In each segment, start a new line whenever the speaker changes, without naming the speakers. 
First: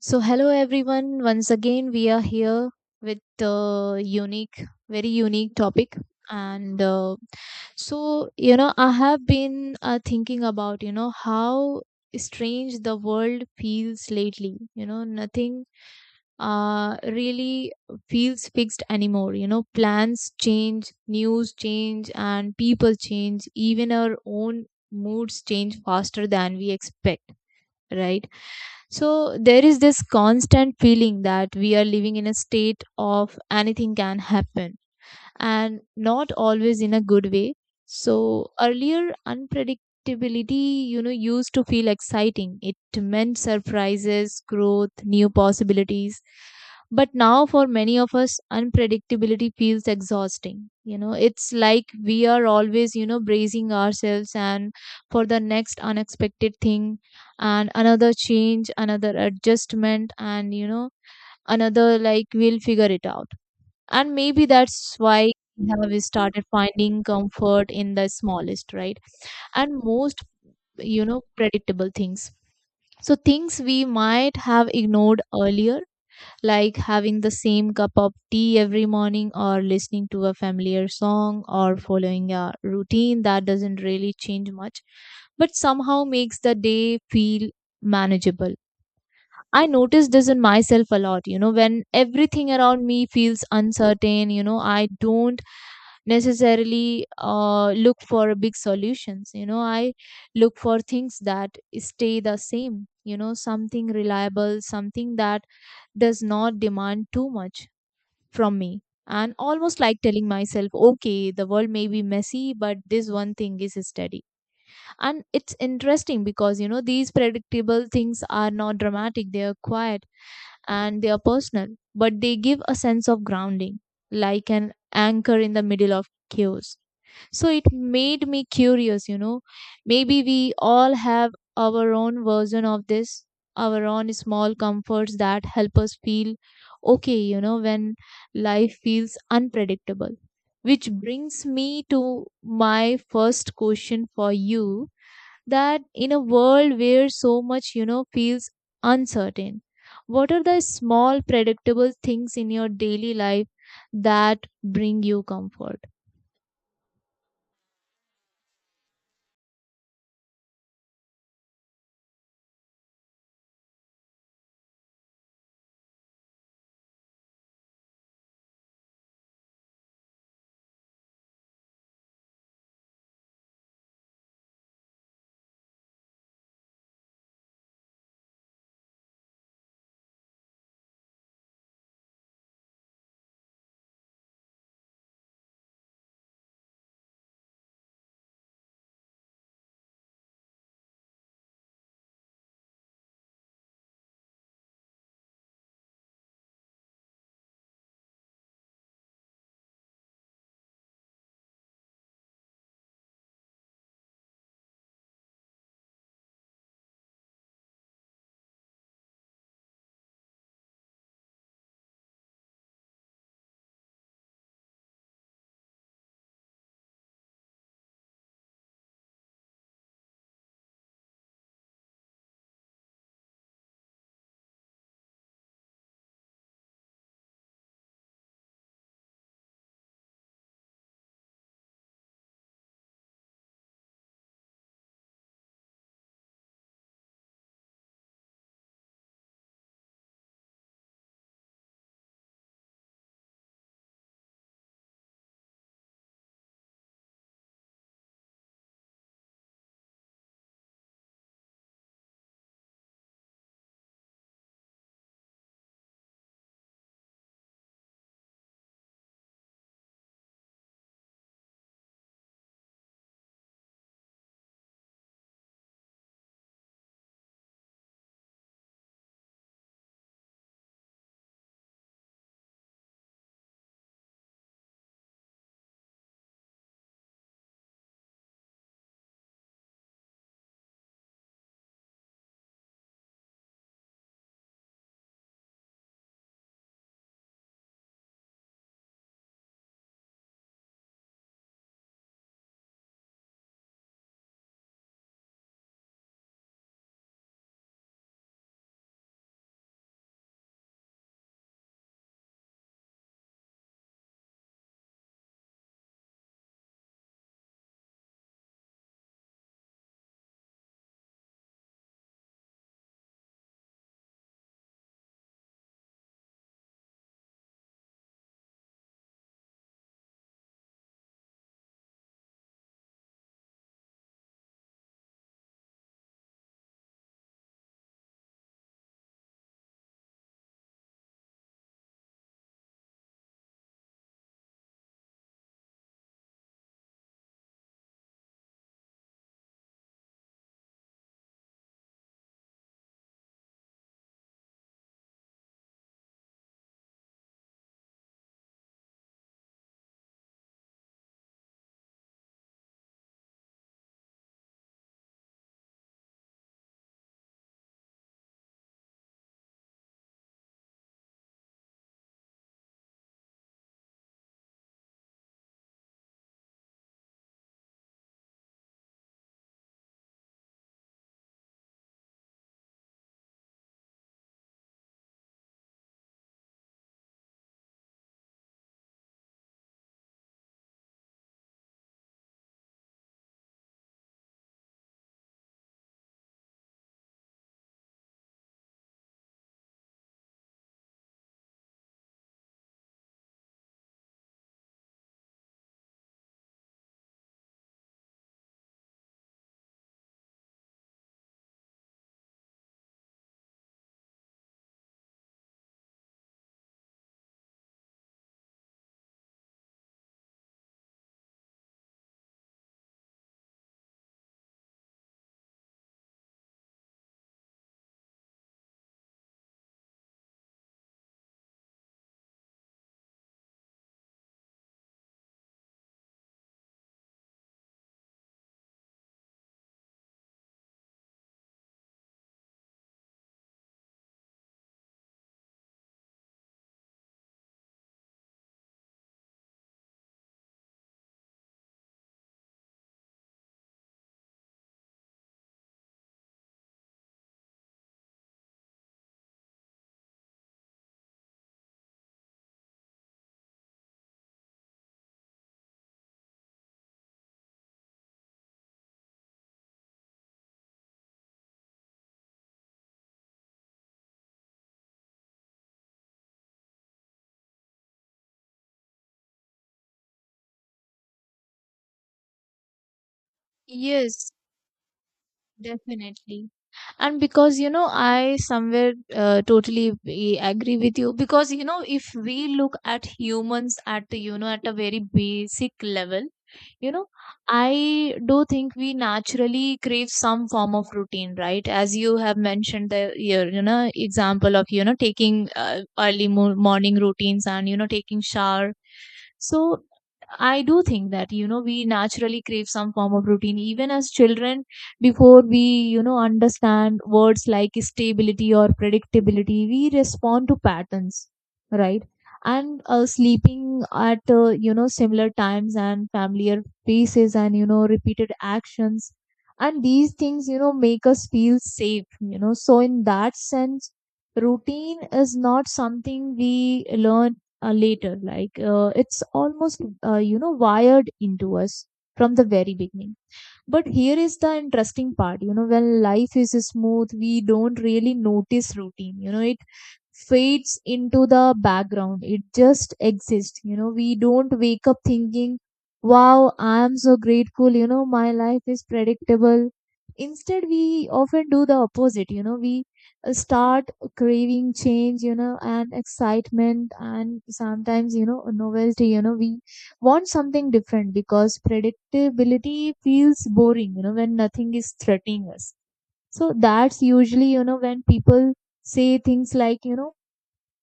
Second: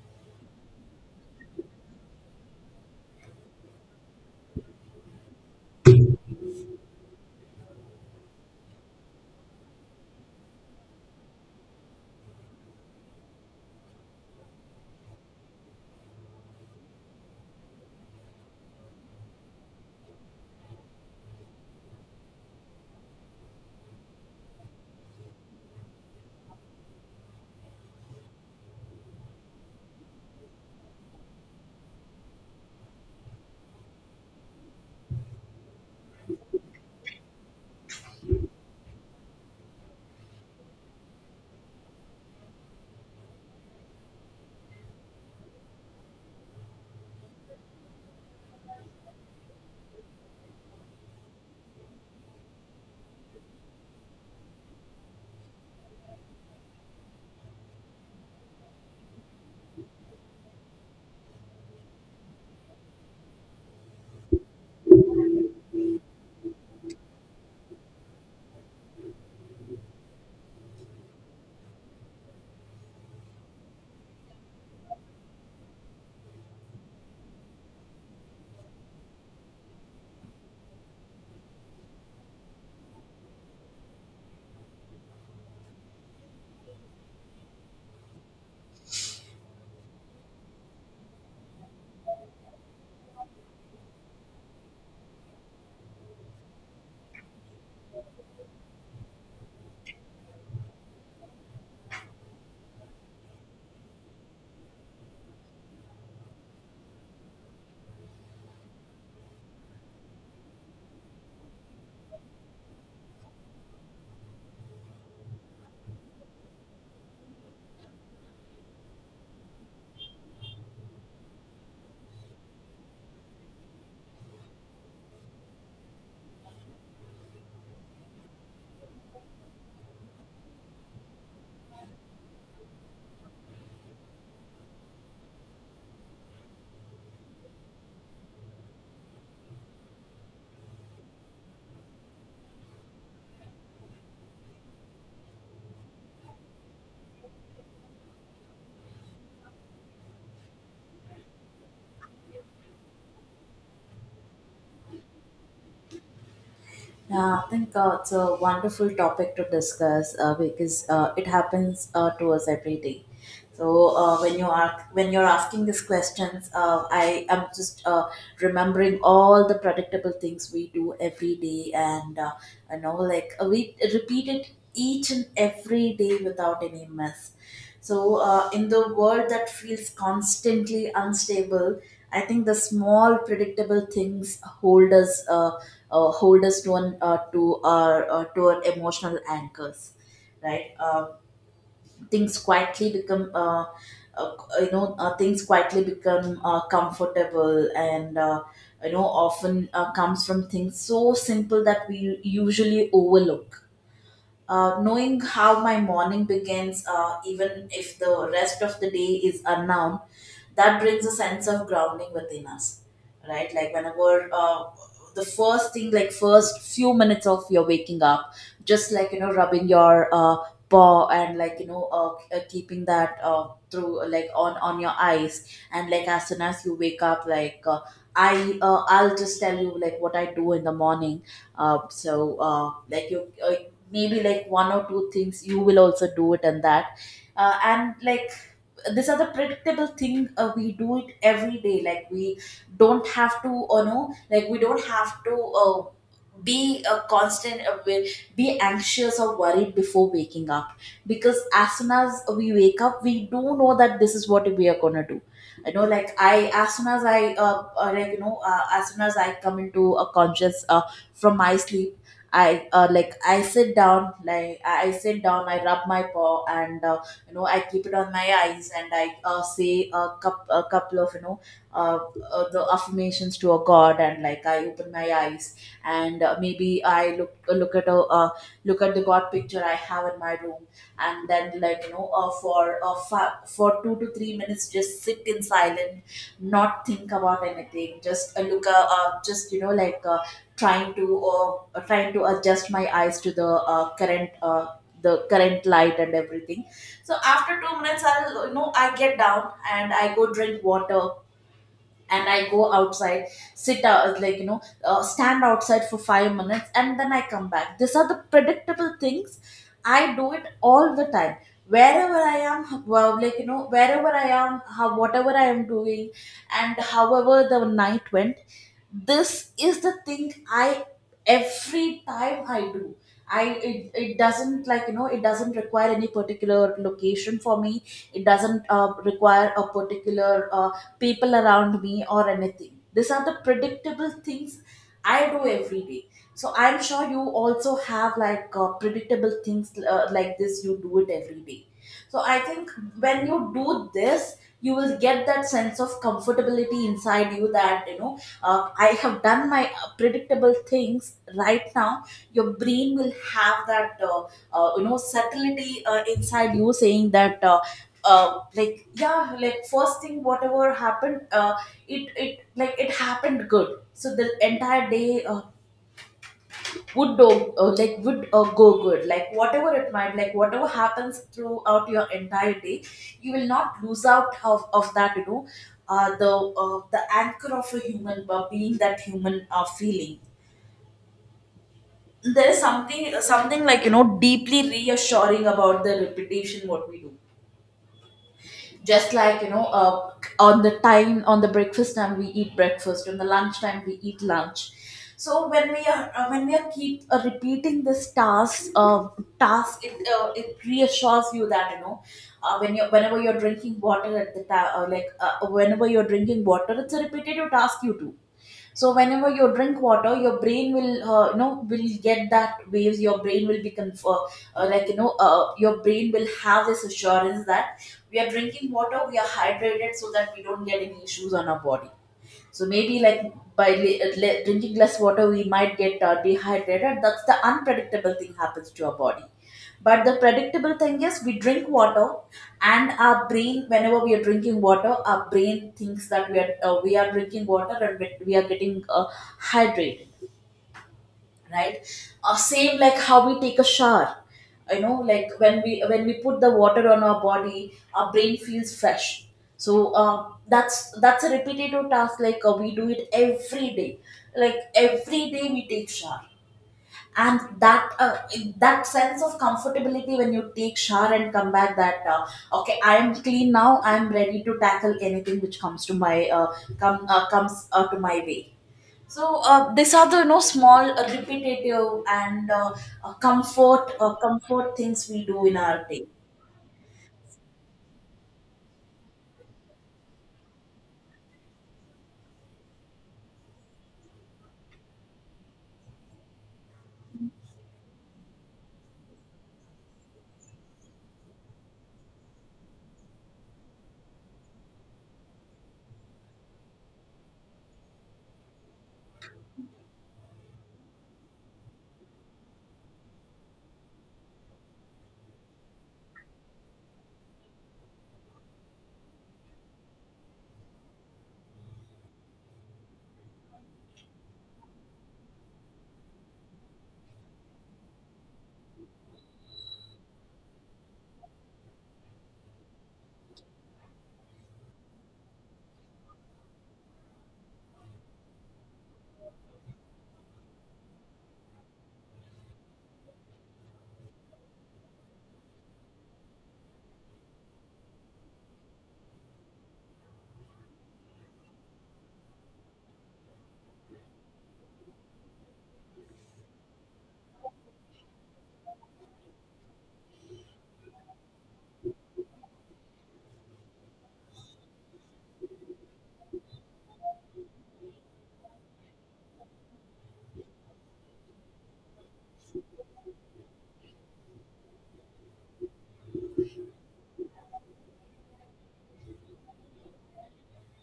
So, hello everyone. Once again, we are here with a unique, very unique topic. And uh, you know, I have been thinking about, you know, how strange the world feels lately. You know, nothing really feels fixed anymore. You know, plans change, news change, and people change. Even our own moods change faster than we expect, right? So there is this constant feeling that we are living in a state of anything can happen, and not always in a good way. So earlier unpredictability, you know, used to feel exciting. It meant surprises, growth, new possibilities. But now for many of us, unpredictability feels exhausting. You know, it's like we are always, you know, bracing ourselves and for the next unexpected thing, and another change, another adjustment and you know, another like we'll figure it out. And maybe that's why we have started finding comfort in the smallest, right, and most, you know, predictable things. So things we might have ignored earlier, like having the same cup of tea every morning or listening to a familiar song or following a routine that doesn't really change much but somehow makes the day feel manageable. I notice this in myself a lot, you know, when everything around me feels uncertain, you know, I don't necessarily look for big solutions. You know, I look for things that stay the same, you know, something reliable, something that does not demand too much from me. And almost like telling myself, okay, the world may be messy, but this one thing is steady. And it's interesting because, you know, these predictable things are not dramatic, they are quiet and they are personal, but they give a sense of grounding, like an anchor in the middle of chaos. So it made me curious, you know. Maybe we all have our own version of this, our own small comforts that help us feel okay, you know, when life feels unpredictable. Which brings me to my first question for you, that in a world where so much, you know, feels uncertain, what are the small predictable things in your daily life that bring you comfort?
Yeah, I think it's a wonderful topic to discuss because it happens to us every day. So when you're asking these questions, I am just remembering all the predictable things we do every day, and we repeat it each and every day without any miss. So, in the world that feels constantly unstable, I think the small predictable things hold hold us to an to our emotional anchors, right? Things quietly become, uh, you know, Things quietly become comfortable, and often comes from things so simple that we usually overlook knowing how my morning begins, even if the rest of the day is unknown, that brings a sense of grounding within us, right? Like whenever the first thing, like first few minutes of your waking up, just like you know, rubbing your paw and like you know, keeping that through like on your eyes, and like as soon as you wake up, I'll just tell you like what I do in the morning. Like you maybe like one or two things you will also do it and that and like these are the predictable thing we do it every day like we don't have to you know, like we don't have to be a be anxious or worried before waking up because as soon as we wake up we do know that this is what we are going to do you know like I as soon as I like you know as soon as I come into a conscious from my sleep I like I sit down, I rub my paw and you know I keep it on my eyes and I say a couple of uh, the affirmations to a god, and like I open my eyes and maybe I look at a look at the god picture I have in my room, and then like for for 2 to 3 minutes just sit in silence, not think about anything, just look just you know like trying to uh, trying to adjust my eyes to the current the current light and everything. So after 2 minutes, I'll you know I get down and I go drink water and I go outside, sit out, stand outside for 5 minutes and then I come back. These are the predictable things. I do it all the time. Wherever I am, well, like, you know, wherever I am, how, whatever I am doing, and however the night went, this is the thing I, every time I do. It doesn't like you know it doesn't require any particular location for me. It doesn't require a particular people around me or anything. These are the predictable things I do every day. So I'm sure you also have like predictable things like this. You do it every day. So I think when you do this, you will get that sense of comfortability inside you that you know I have done my predictable things right now. Your brain will have that you know subtlety inside you saying that like yeah, like first thing whatever happened, it like it happened good, so the entire day would do like would go good, like whatever it might, like whatever happens throughout your entire day you will not lose out of that you know uh, the the anchor of a human being, that human feeling. There is something like you know deeply reassuring about the repetition what we do, just like on the time, on the breakfast time we eat breakfast, on the lunch time we eat lunch. So when we are keep repeating this task, it reassures you that you know whenever you're drinking water at the ta- like whenever you're drinking water, it's a repetitive task you do. So whenever you drink water your brain will you know will get that waves, your brain will be your brain will have this assurance that we are drinking water, we are hydrated, so that we don't get any issues on our body. So maybe like by drinking less water, we might get dehydrated. That's the unpredictable thing happens to our body. But the predictable thing is we drink water, and our brain, whenever we are drinking water, our brain thinks that we are drinking water and we are getting hydrated, right? Same like how we take a shower. You know, like when we put the water on our body, our brain feels fresh. So that's a repetitive task, like we do it every day. Like every day we take shower, and that sense of comfortability when you take shower and come back, that okay, I am clean now, I am ready to tackle anything which comes to my comes to my way. So these are the you know small repetitive and comfort
Yes,
comfort things we do in our day.
definitely. And because, you know, I somewhere totally agree with you. Because, you know, if we look at humans at, the, you know, at a very basic level, you know, I do think we naturally crave some form of routine, right? As you have mentioned the, your, you know, example of, you know, taking early mo morning routines and, you know, taking shower. So I do think that, you know, we naturally crave some form of routine, even as children, before we, you know, understand words like stability or predictability, we respond to patterns, right? And sleeping at, you know, similar times and familiar faces and, you know, repeated actions. And these things, you know, make us feel safe, you know. So, in that sense, routine is not something we learn later. It's almost, you know, wired into us from the very beginning. But here is the interesting part. You know, when life is smooth, we don't really notice routine. You know, it fades into the background. It just exists. You know, we don't wake up thinking, wow, I am so grateful. You know, my life is predictable. Instead, we often do the opposite. You know, we start craving change, you know, and excitement, and sometimes, you know, novelty. You know, we want something different because predictability feels boring, you know, when nothing is threatening us. So that's usually, you know, when people say things like, you know,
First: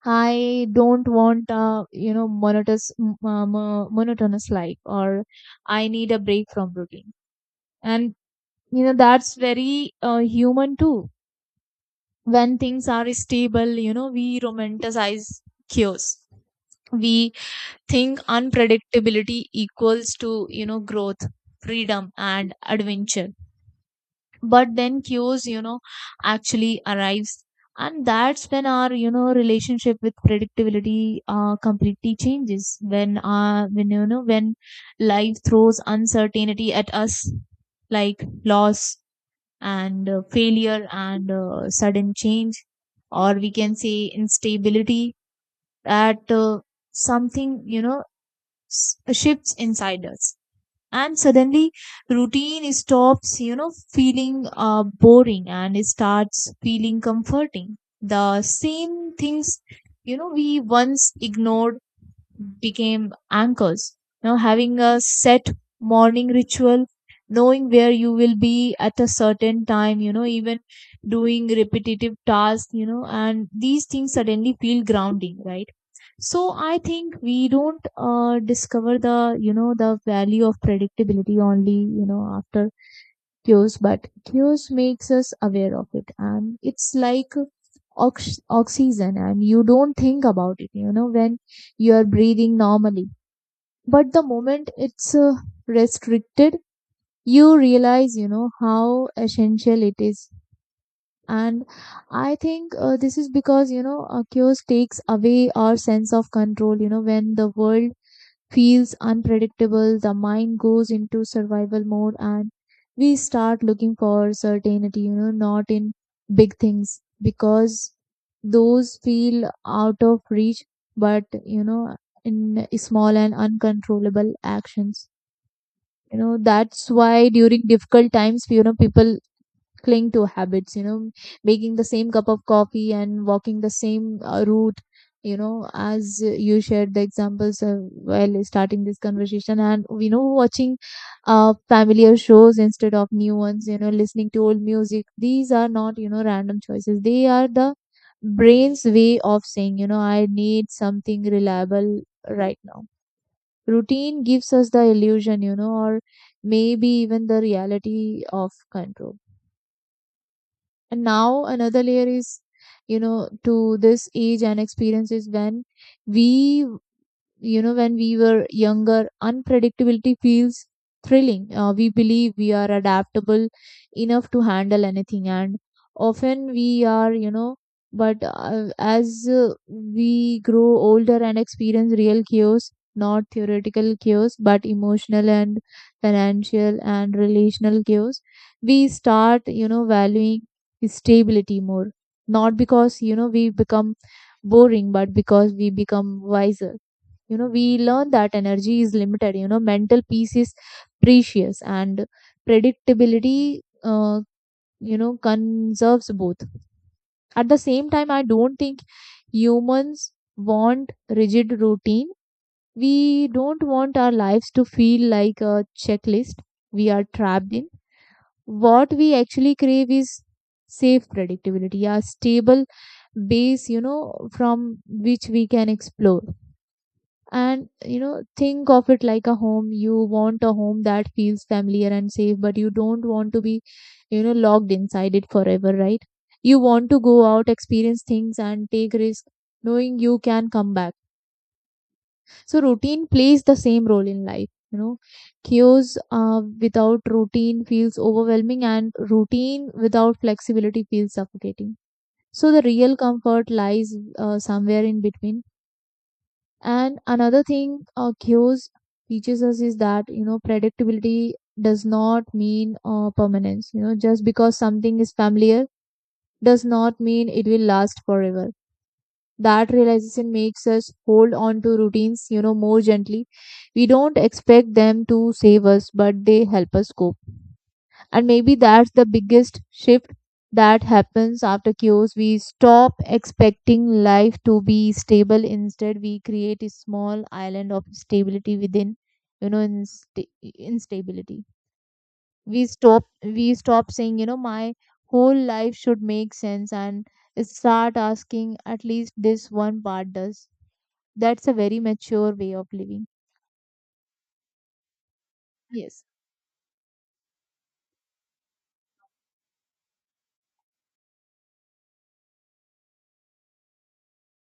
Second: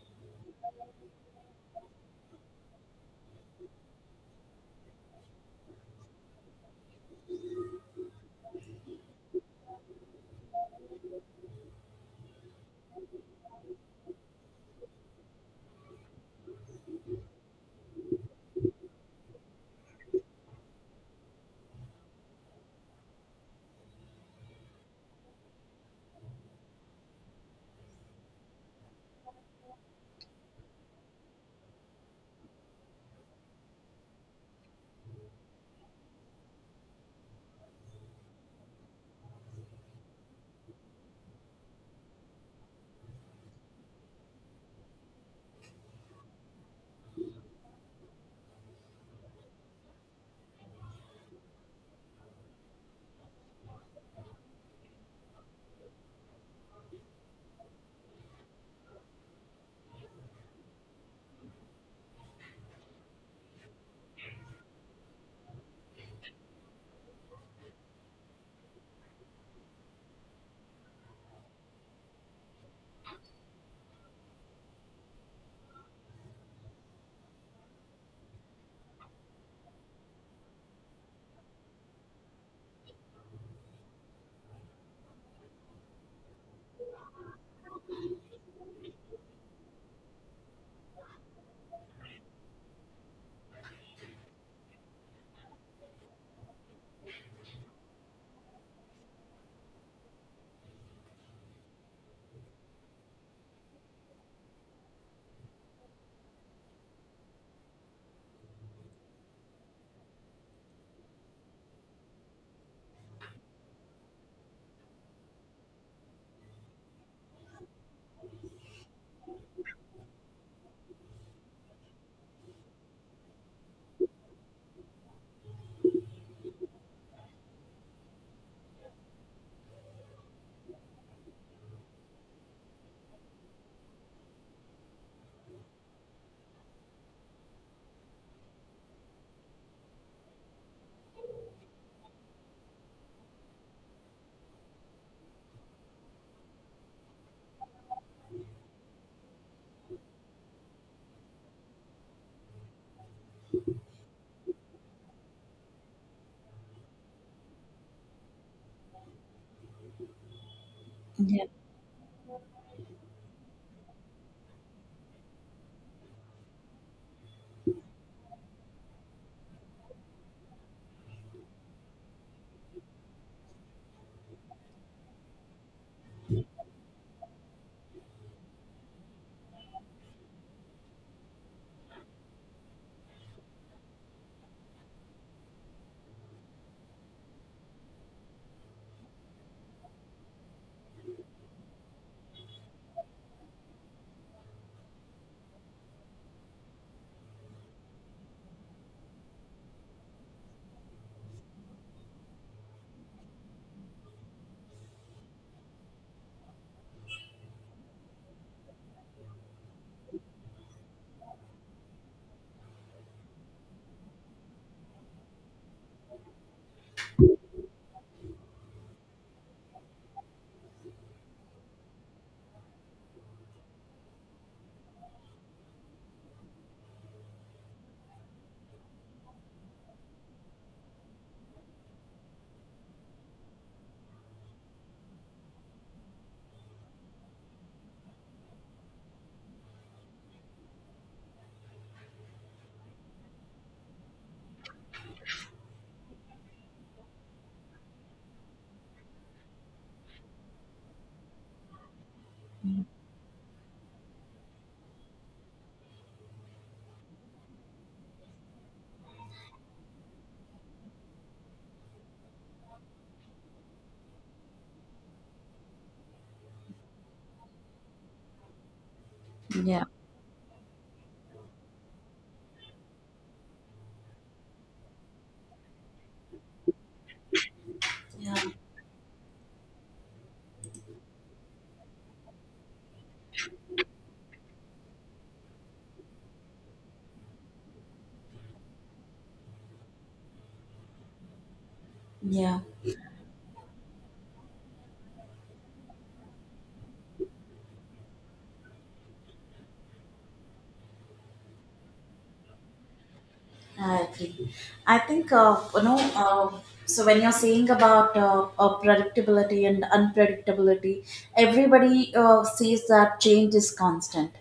I don't want a, you know, monotonous life, or I need a break from routine. And you know that's very human too. When things are stable, you know, we romanticize chaos. We think unpredictability equals to, you know, growth, freedom, and adventure, but then cues, you know, actually arrives, and that's when our, you know, relationship with predictability completely changes. When you know, when life throws uncertainty at us, like loss and failure and sudden change, or we can say instability, that something, you know, shifts inside us. And suddenly routine stops, you know, feeling boring, and it starts feeling comforting. The same things, you know, we once ignored became anchors. Now having a set morning ritual, knowing where you will be at a certain time, you know, even doing repetitive tasks, you know, and these things suddenly feel grounding, right? So I think we don't discover the, you know, the value of predictability only, you know, after chaos, but chaos makes us aware of it. And it's like oxygen, and you don't think about it, you know, when you are breathing normally. But the moment it's restricted, you realize, you know, how essential it is. And I think this is because, you know, chaos takes away our sense of control. You know, when the world feels unpredictable, the mind goes into survival mode and we start looking for certainty, you know, not in big things because those feel out of reach, but you know, in small and uncontrollable actions. You know, that's why during difficult times, you know, people cling to habits, you know, making the same cup of coffee and walking the same route, you know, as you shared the examples of while starting this conversation. And we know watching familiar shows instead of new ones, you know, listening to old music. These are not, you know, random choices. They are the brain's way of saying, you know, I need something reliable right now. Routine gives us the illusion, you know, or maybe even the reality of control. And
Yeah.
now another layer is, you know, to this age and experience, is when we, you know, when we were younger, unpredictability feels thrilling. We believe we are adaptable enough to handle anything, and often we are, you know. But as we grow older and experience real chaos, not theoretical chaos but emotional and financial and relational chaos, we start, you know, valuing stability more. Not because, you know, we become boring, but because we become wiser. You know, we learn that energy is limited, you know, mental peace is precious, and predictability, you know, conserves both. At the same time, I don't think humans want rigid routine. We don't want our lives to feel like a checklist we are trapped in. What we actually crave is safe predictability, a stable base, you know, from which we can explore. And, you know, think of it like a home. You want a home that feels familiar and safe, but you don't want to be, you know, locked inside it forever, right? You want to go out, experience things and take risk, knowing you can come back. So routine plays the same role in life, you know. Chaos without routine feels overwhelming, and routine without flexibility feels suffocating. So the real comfort lies somewhere in between. And another thing cues teaches us is that, you know, predictability does not mean permanence. You know, just because something is familiar does not mean it will last forever. That
Yeah.
realization makes us hold on to routines, you know, more gently. We don't expect them to save us, but they help us cope. And
Yeah,
maybe that's the biggest shift that happens after chaos. We stop expecting life to be stable. Instead, we create a small island of stability within, you know, instability.
yeah,
We stop saying, you know, my whole life should make sense, and start asking, at least this one part does. That's a very mature way of living.
I agree. I think
Yes,
So when you're saying about predictability and unpredictability, everybody says that change is constant.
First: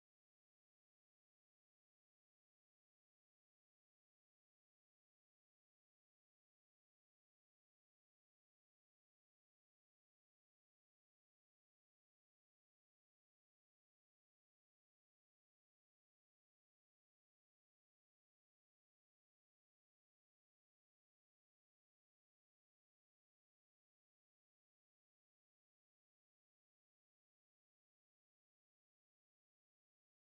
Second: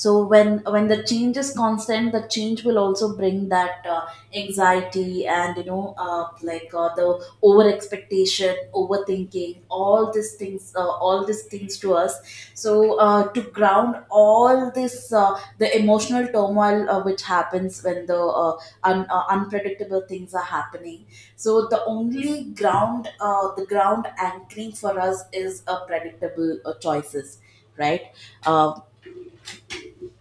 So when the change is constant, the change will also bring that anxiety and you know the over expectation, overthinking all these things, all these things to us. So to ground all this the emotional turmoil which happens when the unpredictable things are happening. So the only ground the ground anchoring for us is a predictable choices, right? Uh,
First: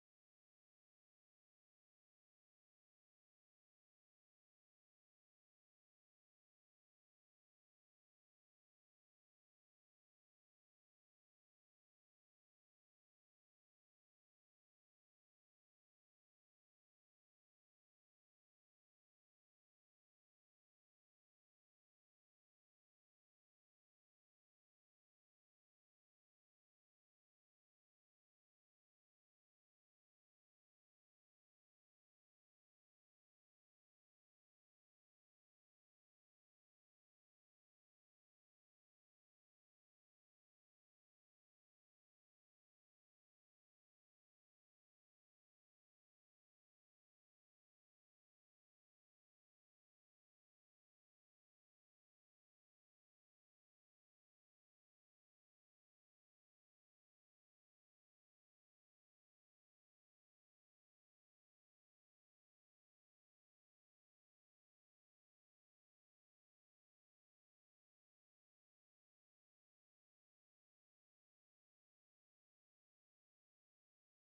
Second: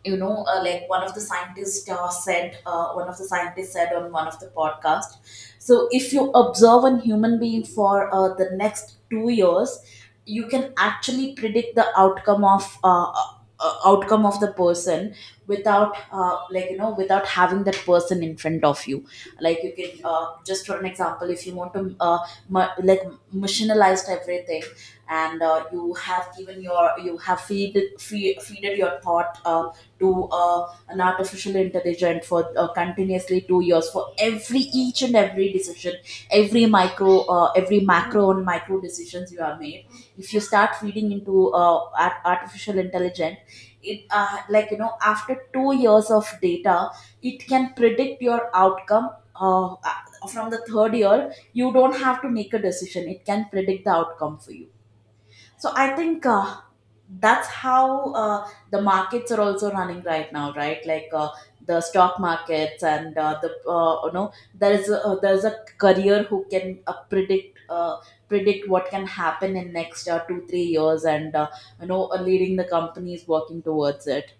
like one of the scientists said one of the scientists said on one of the podcast, so if you observe a human being for the next 2 years, you can actually predict the outcome of the person without like you know without having that person in front of you. Like you can just for an example, if you want to ma- like machinalized everything, and you have feeded your thought to an artificial intelligence for continuously 2 years, for every each and every decision, every micro every macro and micro decisions you have made. If you start feeding into artificial intelligence, it like you know after 2 years of data it can predict your outcome. From the third year you don't have to make a decision, it can predict the outcome for you. So I think that's how the markets are also running right now, right? Like the stock markets and there is there is a career who can predict what can happen in next 2 3 years, and leading the companies working towards it.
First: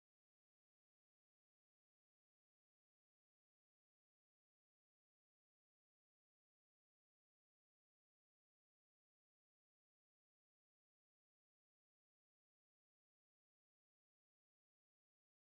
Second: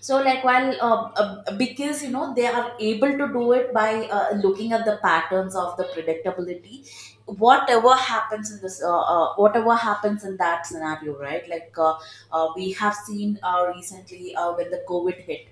So like while because you know they are able to do it by looking at the patterns of the predictability, whatever happens in this whatever happens in that scenario, right? Like we have seen recently when the COVID hit.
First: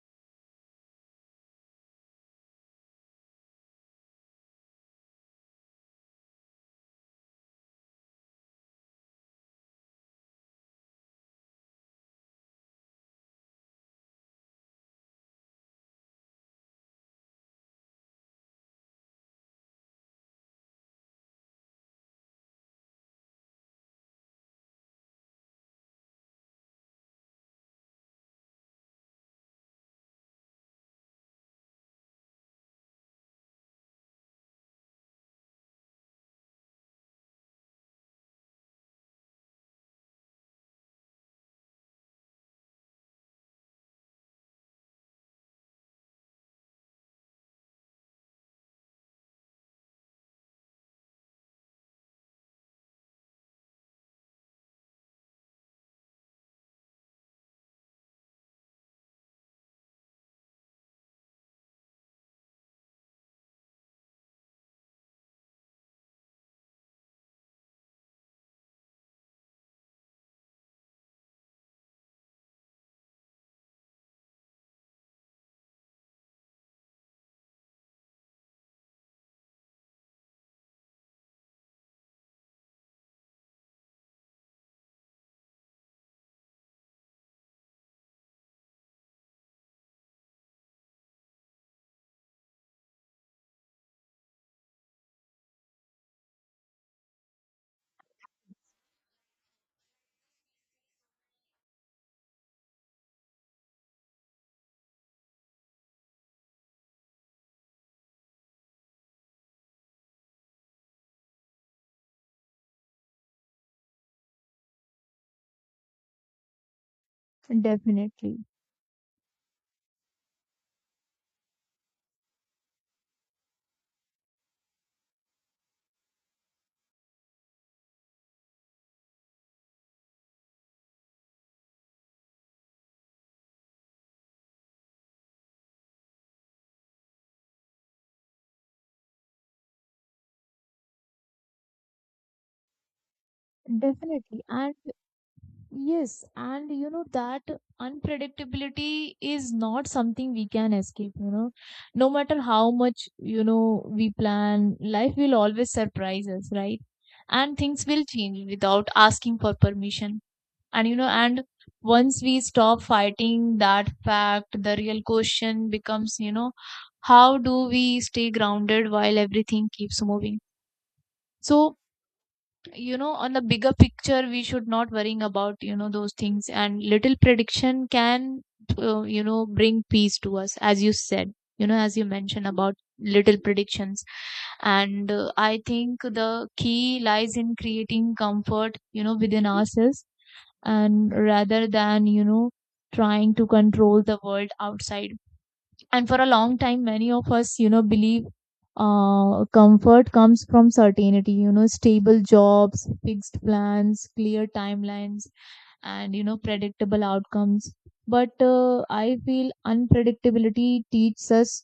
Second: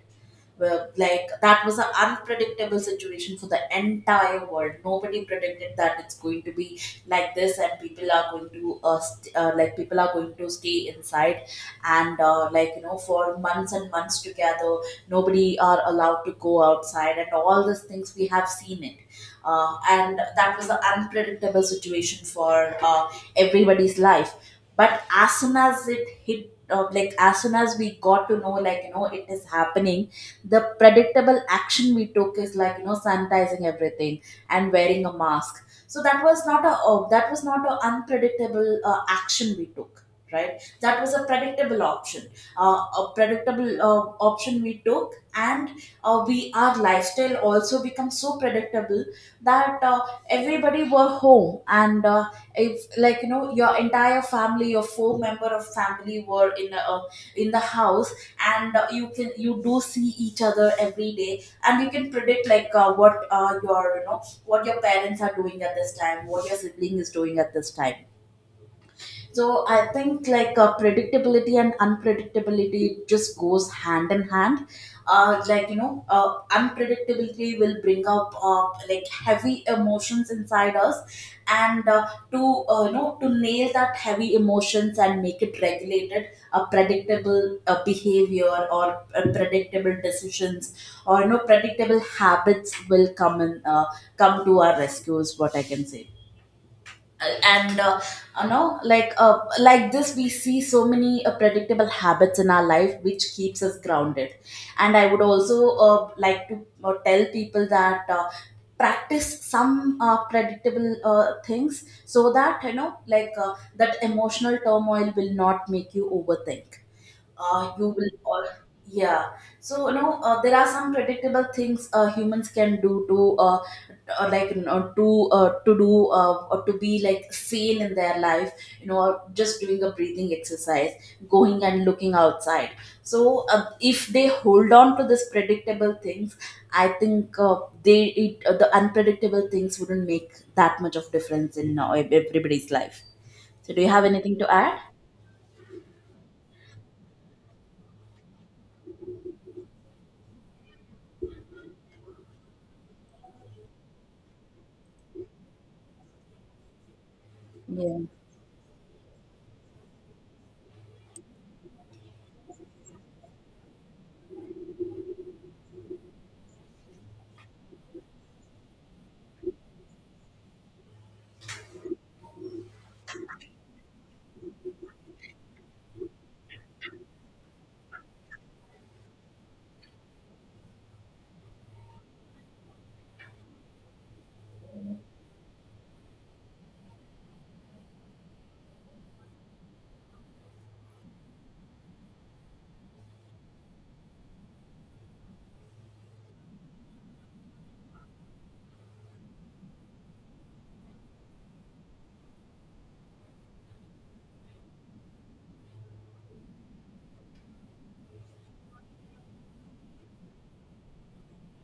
Well, like that was an unpredictable situation for the entire world. Nobody predicted that it's going to be like this, and people are going to people are going to stay inside, and like you know for months and months together, nobody are allowed to go outside, and all these things we have seen it. And that was an unpredictable situation for everybody's life. But as soon as it hit, like as soon as we got to know, like you know, it is happening, the predictable action we took is like you know sanitizing everything and wearing a mask. So that was not a that was not an unpredictable action we took, right? That was a predictable option. A predictable option we took. And we, our lifestyle also becomes so predictable that everybody were home. And if like you know your entire family, your four member of family were in a, in the house, and you do see each other every day, and you can predict like what your, you know what your parents are doing at this time, what your sibling is doing at this time. So I think like predictability and unpredictability just goes hand in hand. Like you know, unpredictability will bring up like heavy emotions inside us, and to you know, to nail that heavy emotions and make it regulated, a predictable behavior or predictable decisions or you know predictable habits will come in come to our rescues, what I can say. And you know like this we see so many predictable habits in our life which keeps us grounded. And I would also like to tell people that, practice some predictable things, so that you know like that emotional turmoil will not make you overthink. You will
definitely.
all. Yeah. So you know there are some predictable things humans can do to like you know, to do or to be like sane in their life, you know, or just doing a breathing exercise, going and looking outside. So if they hold on to this predictable things, I think the unpredictable things wouldn't make that much of difference in everybody's life. So do you have anything
Definitely.
to
And
add?
yes, and you know that unpredictability is not something we can escape, you know. No matter how much, you know, we plan, life will always surprise us, right? And things
Yeah.
will change without asking for permission. And you know, and once we stop fighting that fact, the real question becomes, you know, how do we stay grounded while everything keeps moving? So, you know, on the bigger picture we should not worrying about, you know, those things, and little prediction can you know, bring peace to us as you said, you know, as you mentioned about little predictions. And I think the key lies in creating comfort, you know, within ourselves, and rather than, you know, trying to control the world outside. And for a long time many of us, you know, believe comfort comes from certainty, you know, stable jobs, fixed plans, clear timelines, and, you know, predictable outcomes. But I feel unpredictability teaches us,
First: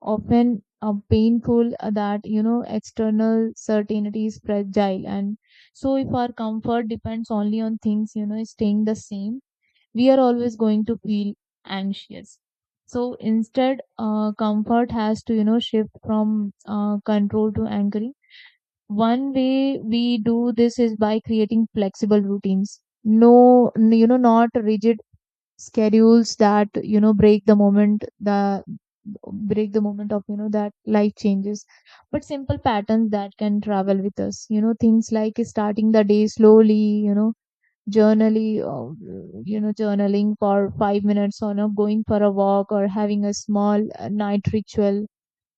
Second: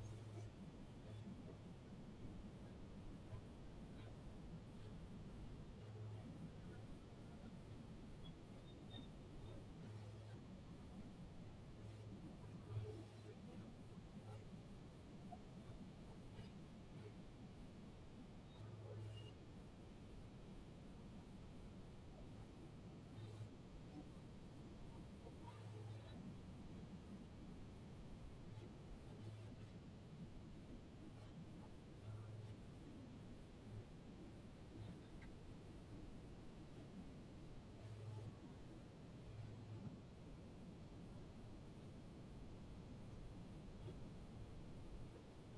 often painful, that, you know, external certainty is fragile. And so if our comfort depends only on things, you know, staying the same, we are always going to feel anxious. So instead comfort has to, you know, shift from control to anchoring. One way we do this is by creating flexible routines, you know, not rigid schedules that, you know, break the moment the moment of, you know, that life changes, but simple patterns that can travel with us, you know, things like starting the day slowly, you know, journally you know, journaling for 5 minutes, or not going for a walk, or having a small night ritual.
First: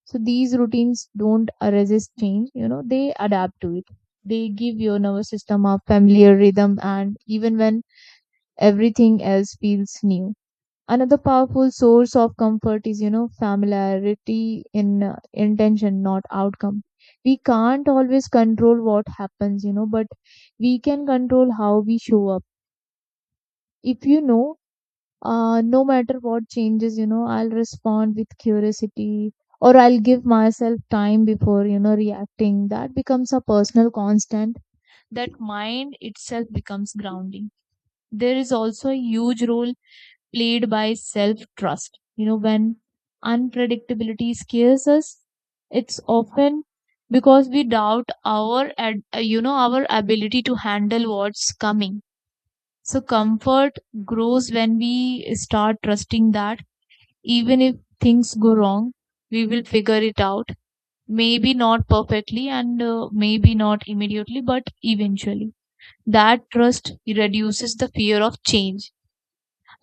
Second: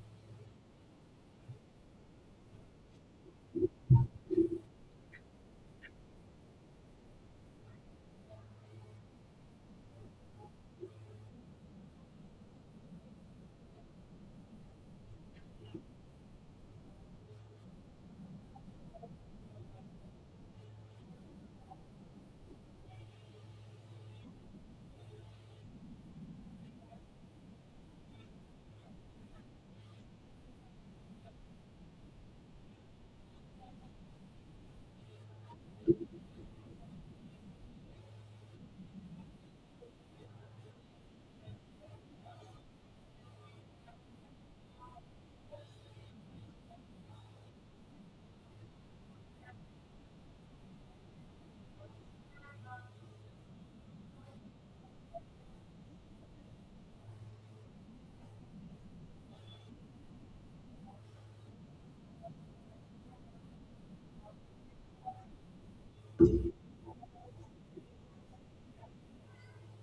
So these routines don't resist change, you know, they adapt to it. They give your nervous system a familiar rhythm, and even when everything else feels new. Another powerful source of comfort is, you know, familiarity in intention, not outcome. We can't always control what happens, you know, but we can control how we show up. If you know, no matter what changes, you know, I'll respond with curiosity, or I'll give myself time before, you know, reacting. That becomes a personal constant. That mind itself becomes grounding. There is also a huge role played by self trust, you know, when unpredictability scares us, it's often because we doubt you know, our ability to handle what's coming. So comfort grows when we start trusting that even if things go wrong, we will figure it out. Maybe not perfectly, and maybe not immediately, but eventually. That trust reduces the fear of change.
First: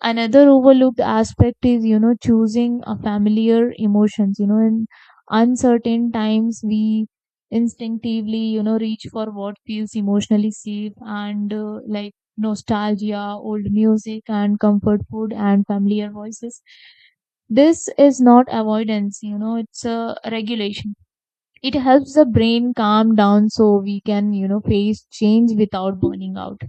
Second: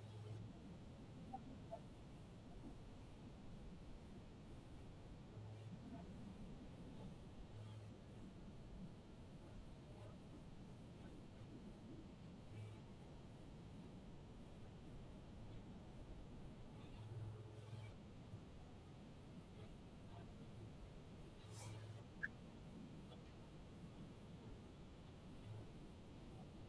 Another overlooked aspect is, you know, choosing a familiar emotions. You know, in uncertain times, we instinctively, you know, reach for what feels emotionally safe, and like nostalgia, old music, and comfort food, and familiar voices. This is not avoidance, you know, it's a regulation. It helps the brain calm down so we can, you know, face change without burning out.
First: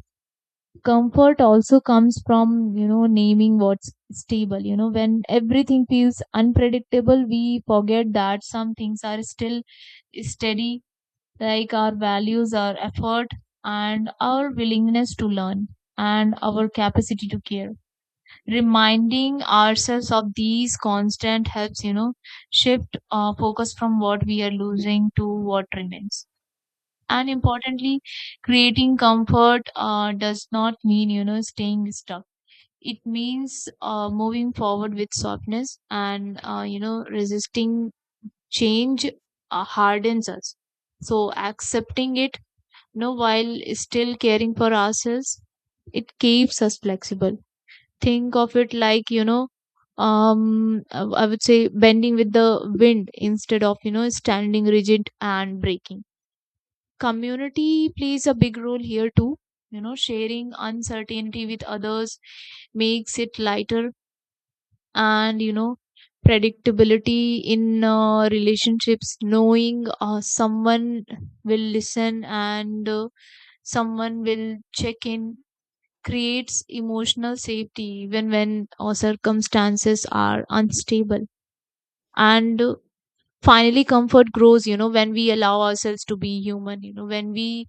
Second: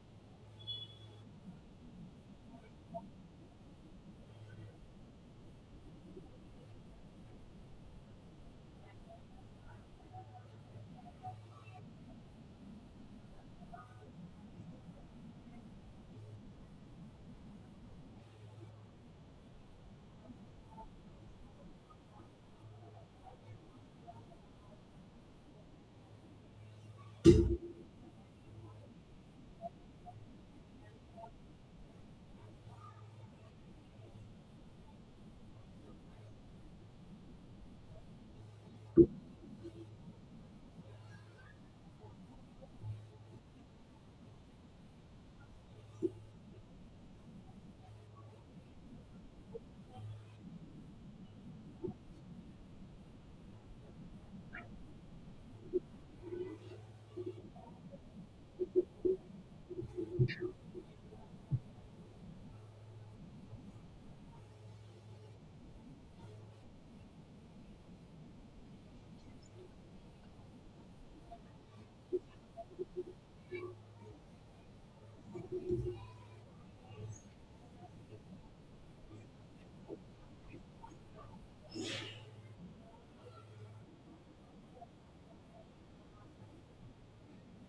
Comfort also comes from, you know, naming what's stable. You know, when everything feels unpredictable, we forget that some things are still steady, like our values, our effort, and our willingness to learn, and our capacity to care. Reminding ourselves of these constant helps, you know, shift our focus from what we are losing to what remains. And importantly, creating comfort does not mean, you know, staying stuck. It means moving forward with softness, and you know, resisting change hardens us. So accepting it, you know, while still caring for ourselves, it keeps us flexible. Think of it like, you know, I would say bending with the wind instead of, you know, standing rigid and breaking. Community plays a big role here too, you know, sharing uncertainty with others makes it lighter. And, you know, predictability in relationships, knowing someone will listen, and someone will check in, creates emotional safety even when circumstances are unstable. And finally, comfort grows, you know, when we allow ourselves to be human, you know, when we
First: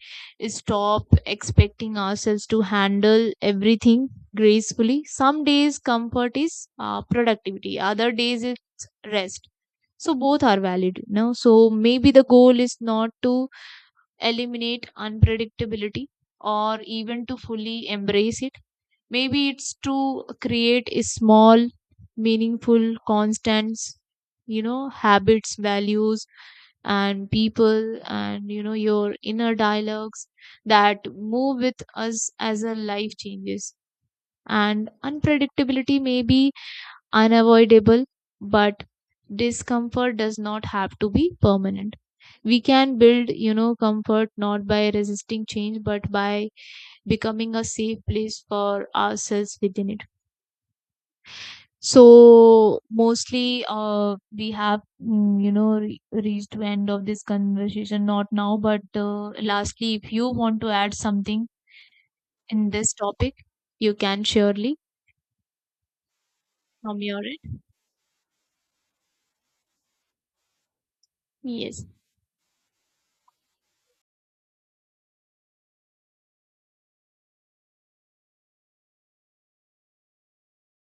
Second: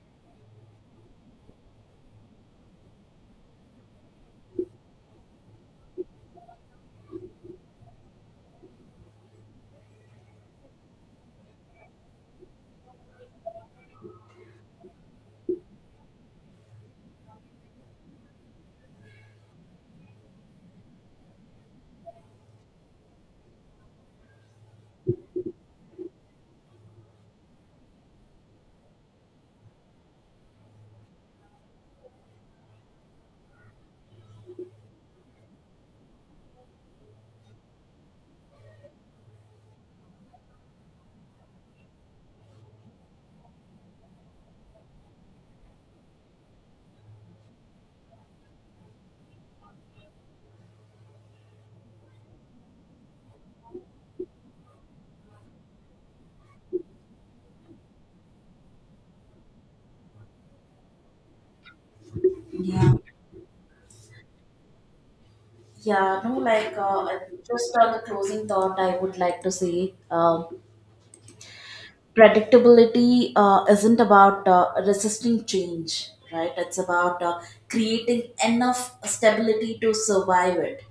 stop expecting ourselves to handle everything gracefully. Some days comfort is productivity, other days it's rest. So both are valid, you know, so maybe the goal is not to eliminate unpredictability, or even to fully embrace it. Maybe it's to create a small, meaningful, constant, you know, habits, values, and people, and, you know, your inner dialogues that move with us as our life changes. And unpredictability may be unavoidable, but discomfort does not have to be permanent. We can build, you know, comfort not by resisting change, but by becoming a safe place for ourselves within it. So mostly, we have, you know, re reached to end of this conversation. Not now, but lastly, if you want to add something in this
Yeah.
topic, you can surely
Yeah, no,
from your end.
just on the closing thought, I would like to say,
Yes.
predictability isn't about resisting change, right? It's about creating enough stability to survive it.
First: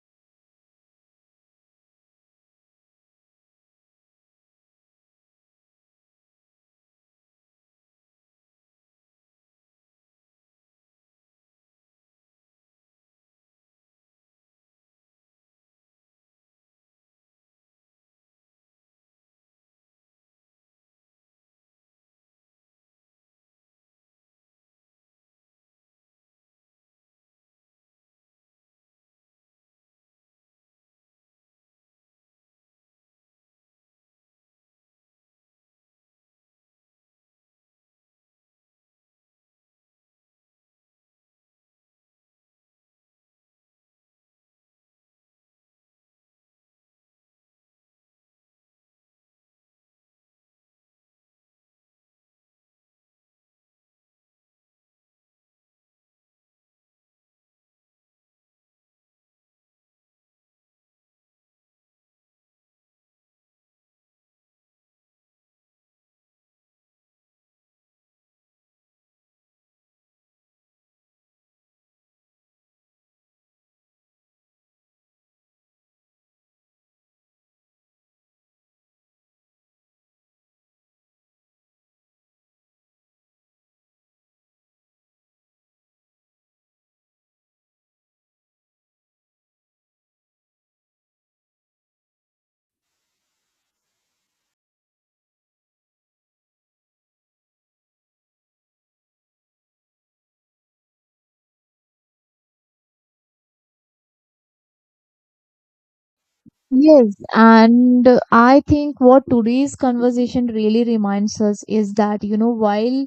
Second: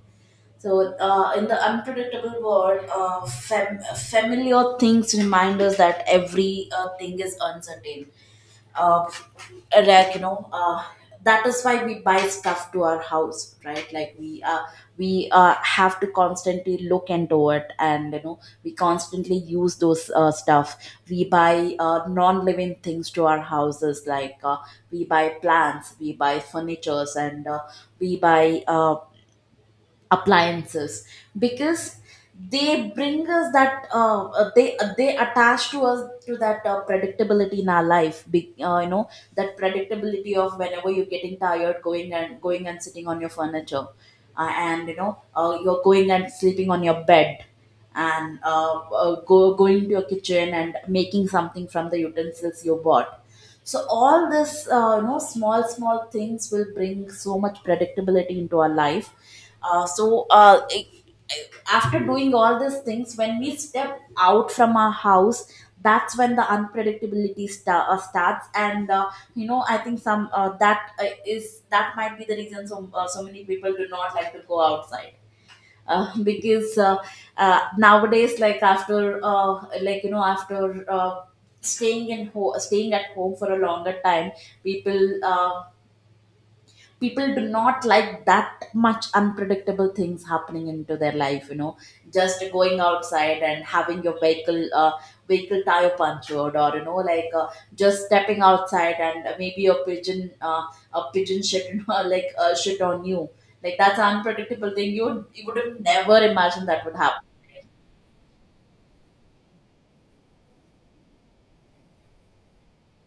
So, in the unpredictable world, familiar things remind us that every thing is uncertain. Uh, like you know, that is why we buy stuff to our house, right? We have to constantly look into it, and you know, we constantly use those stuff. We buy non-living things to our houses, like we buy plants, we buy furnitures, and we buy. Appliances, because they bring us that they attach to us to that predictability in our life. You know, that predictability of whenever you're getting tired, going and going and sitting on your furniture, and you know, you're going and sleeping on your bed, and go going to your kitchen and making something from the utensils you bought. So all this, you know, small small things will bring so much predictability into our life. uh, so uh, it- After doing all these things, when we step out from our house, that's when the unpredictability starts. And you know, I think some that is that might be the reason, so so many people do not like to go outside. Because nowadays, like after, like you know, after staying at home for a longer time, people uh, people do not like that much unpredictable things happening into their life, you know. Just going outside and having your vehicle tire punctured, or you know like just stepping outside and maybe a pigeon shit you know, shit on you. Like that's an unpredictable thing, you would have never imagined that would
Yes,
happen.
and I think what today's conversation really reminds us is that, you know, while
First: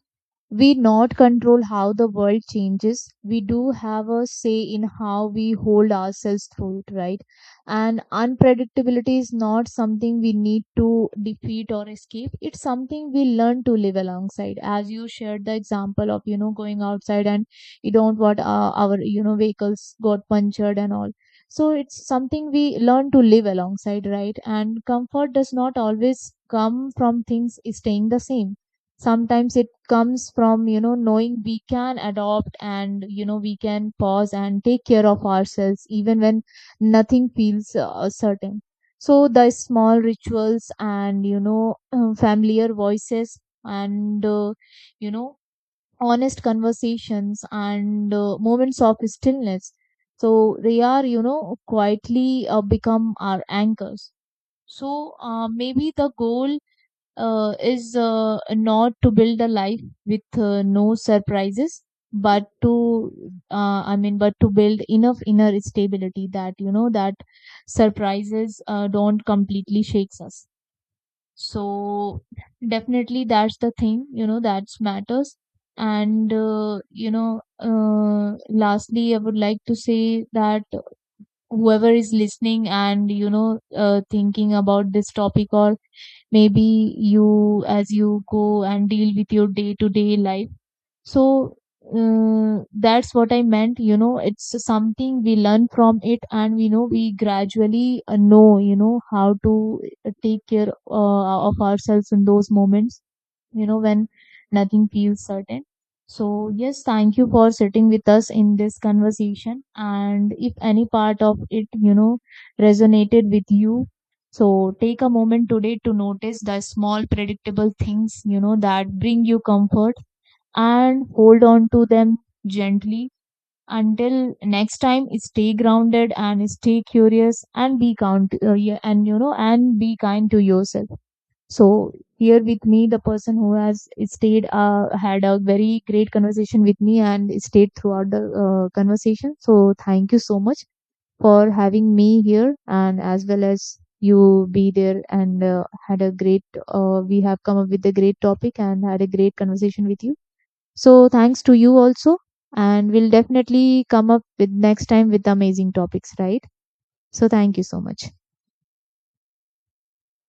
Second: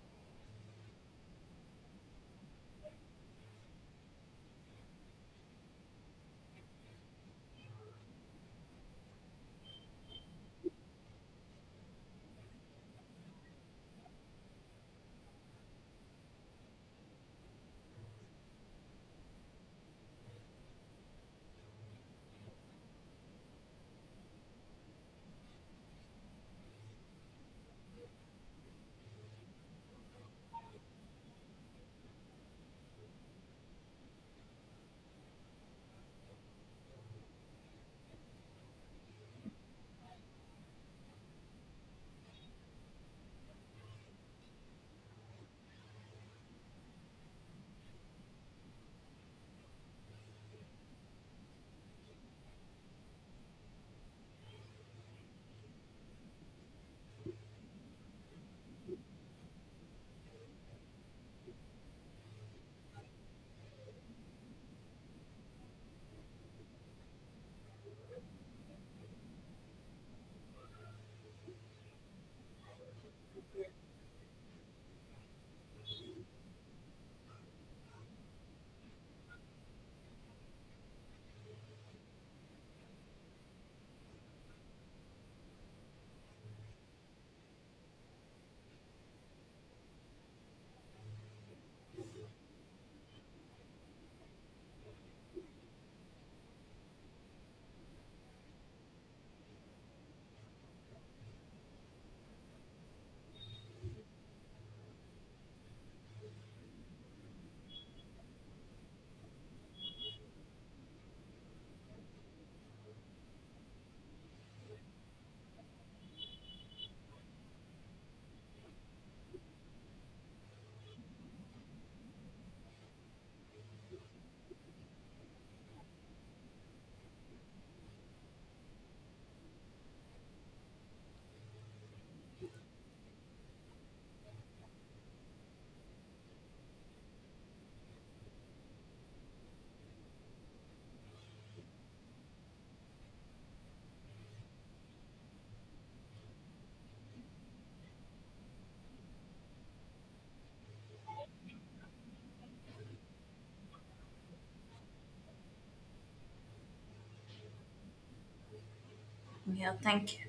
we not control how the world changes, we do have a say in how we hold ourselves through it, right? And unpredictability is not something we need to defeat or escape. It's something we learn to live alongside, as you shared the example of, you know, going outside and you don't want our, you know, vehicles got punctured and all. So it's something we learn to live alongside, right? And comfort does not always come from things staying the same. Sometimes it comes from, you know, knowing we can adopt, and, you know, we can pause and take care of ourselves even when nothing feels certain. So the small rituals, and, you know, familiar voices, and you know, honest conversations, and moments of stillness, so they are, you know, quietly become our anchors. So maybe the goal is not to build a life with no surprises, but to I mean, but to build enough inner stability that, you know, that surprises don't completely shakes us. So definitely that's the thing, you know, that matters. And you know, lastly, I would like to say that whoever is listening and, you know, thinking about this topic, or maybe you, as you go and deal with your day to day life. So that's what I meant, you know, it's something we learn from it, and we know we gradually know, you know, how to take care of ourselves in those moments, you know, when nothing feels certain. So, yes, thank you for sitting with us in this conversation. And if any part of it, you know, resonated with you, so take a moment today to notice the small, predictable things, you know, that bring you comfort, and hold on to them gently. Until next time, stay grounded, and stay curious, and be count yeah, and, you know, and be kind to yourself. So here with me, the person who has stayed had a very great conversation with me, and stayed throughout the conversation. So thank you so much for having me here, and as well as you be there, and had a great we have come up with a great topic and had a great conversation with you. So thanks to you also, and we'll definitely come up with next time with amazing topics, right? So thank you so much.
Yeah, thank you.